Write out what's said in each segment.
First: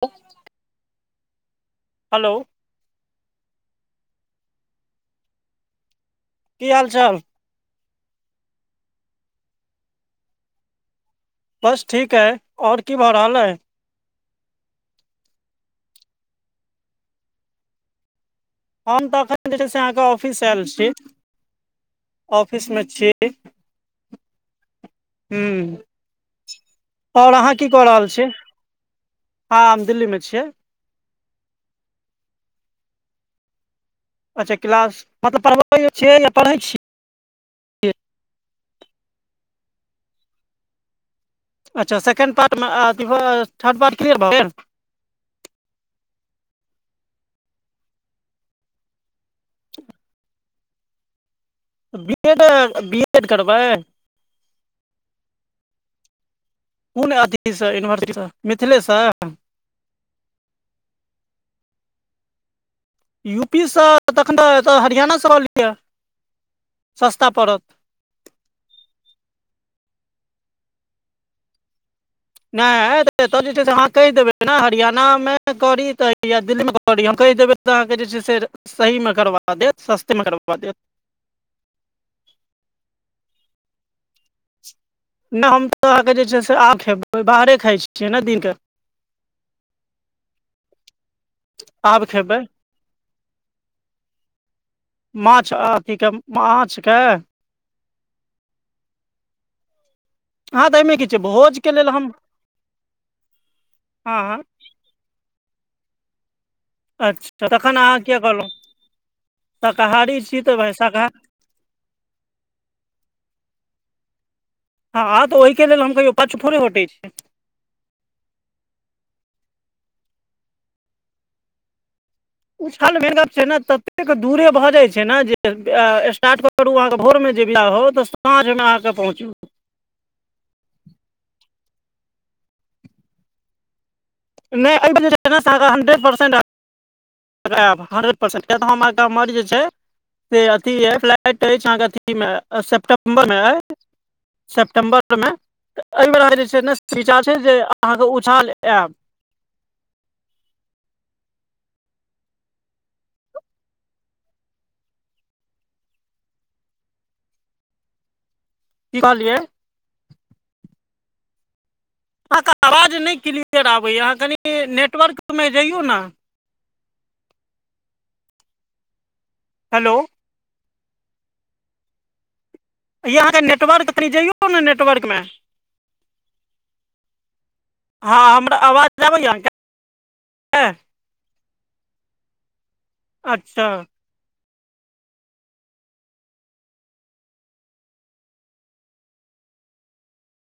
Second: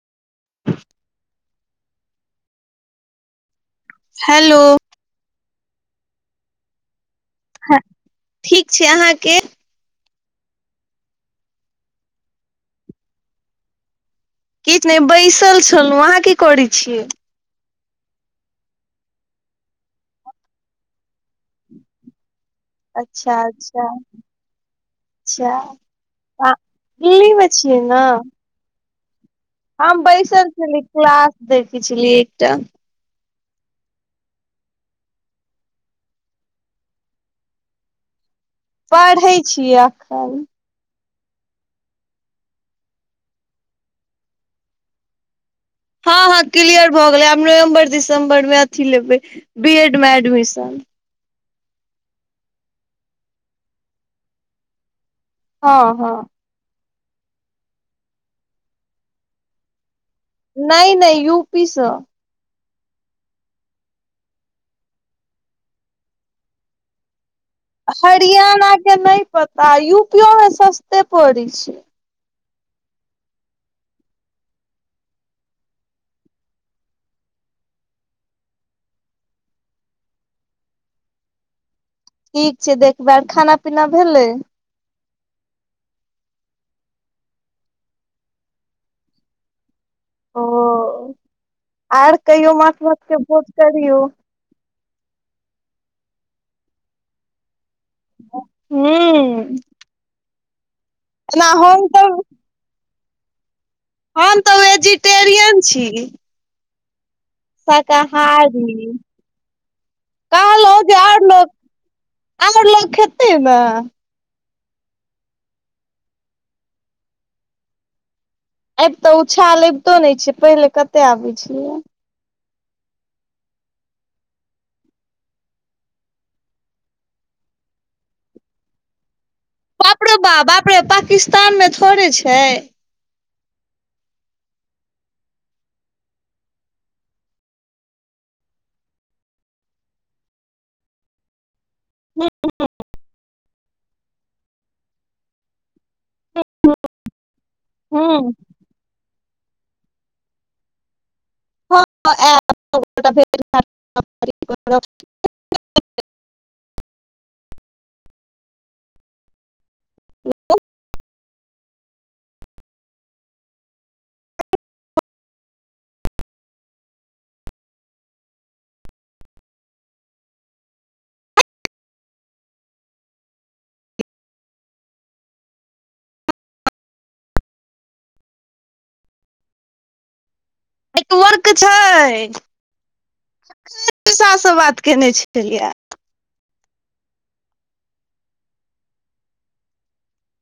ह [unintelligible] hello hello की हाल चाल हँ ठीक छै अहाँके बस ठीक आई आओर की भ रहल आई किछु नै बैसल छलौ अहाँ की करै छियै हम तऽ अखन जे छै से अहाँके ऑफिस आयल छीयै अच्छा अच्छा हूँ च्छा आ दिल्ली आओर मे अहाँ की छियै कऽ न रहल छी हँ हम दिल्ली मे छियै बैसल छलीयै क्लास देखै छलियै एकटा अच्छा क्लास मतलब पढ़बयौ छियै या पढ़ै छियै पढ़ै छीयै एखन अच्छा सेकेंड पार्ट मे अ म अथी थर्ड पार्ट क्लियर भ गेल हँ हँ क्लियर भऽ गेलै आब नवम्बर दिसम्बर मे अथी लेबै बी एड मे admission B Ed B Ed करबाय हँ हँ कुन अथी सँ यूनिवर्सिटी सँ मिथिले सँ नै नै यूपी स यू पी सँ तखन एतऽ हरियाणा सँ कलिए सस्ता पड़त हरियाणा के नै पता यूपीयो मे सस्ते पड़ै छै नै एतय जे छै से अहाँ कहि देबै ने हरियाणा मे करी तऽ या दिल्ली मे क करी हम कहि देबै तऽ अहाँके जे छै से सहीमे करबा देत सस्ते मे करबा देत ठीक छै देखबै आर खाना पीना भेलै नै हम तऽ अहाँके जे छै से आब खेबै बाहरे खाइ छियै न दिनक ओ आब आर खेबै कहियो माछ मौस के भोज करियौ माछ अ अथी के माछ के हुं हँ तऽ एहिमे की छै भोज के लेल हम हँ हम हँ तऽ वेजिटेरियन छी अच्छा तखन अहाँ किया कहलौ शाकाहारी शाकाहारी छी तऽ भाय शा आमुर लोक खेतै मे हँं त ओयके लेल हम कहियो पाछू थोड़े होटै छीयै एब तऽ उछाल अबितो नै छैय पहिले कते आबै छलै या उछाल मेन गप छै न ततेक दूरे भऽ जाय छै न जे अस्टार्ट करू अहाँके भोरमे जे बिद होव तऽ साँझमे अहाँके पहुँचू बाप रौ बा बाप रे पाकिस्तान मे थोड़े छै नै अय बेर जे छै ना आहा के हन्ड्रेड परसेंट आब आयब हंड्रेड परसेंट कियाक तऽ हमर गाम मे जे छै से अथी अई फ्लाइट अछि अहाँके अथी मे सेपटम्बर मे आई सेप्टेम्बर मे तऽ एहि बेर अहाँ के जे छै ने [unintelligible] छै जे अहाँके उछाल आयब [unintelligible] की कहलियै [unintelligible] अहाँके आवाज नै क्लियर आबैया अहाँ कनि नेटवर्क मे जइयौ न हेलो यई अहाँके नेटवर्क कनि जइयौ न नेटवर्क मे हँ हमर आवाज अबैया आहाँ के नेटवर्क छै अच्छा अखने पिसा स बात केने छलिय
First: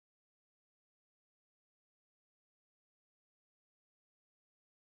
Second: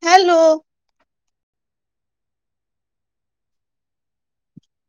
हेलो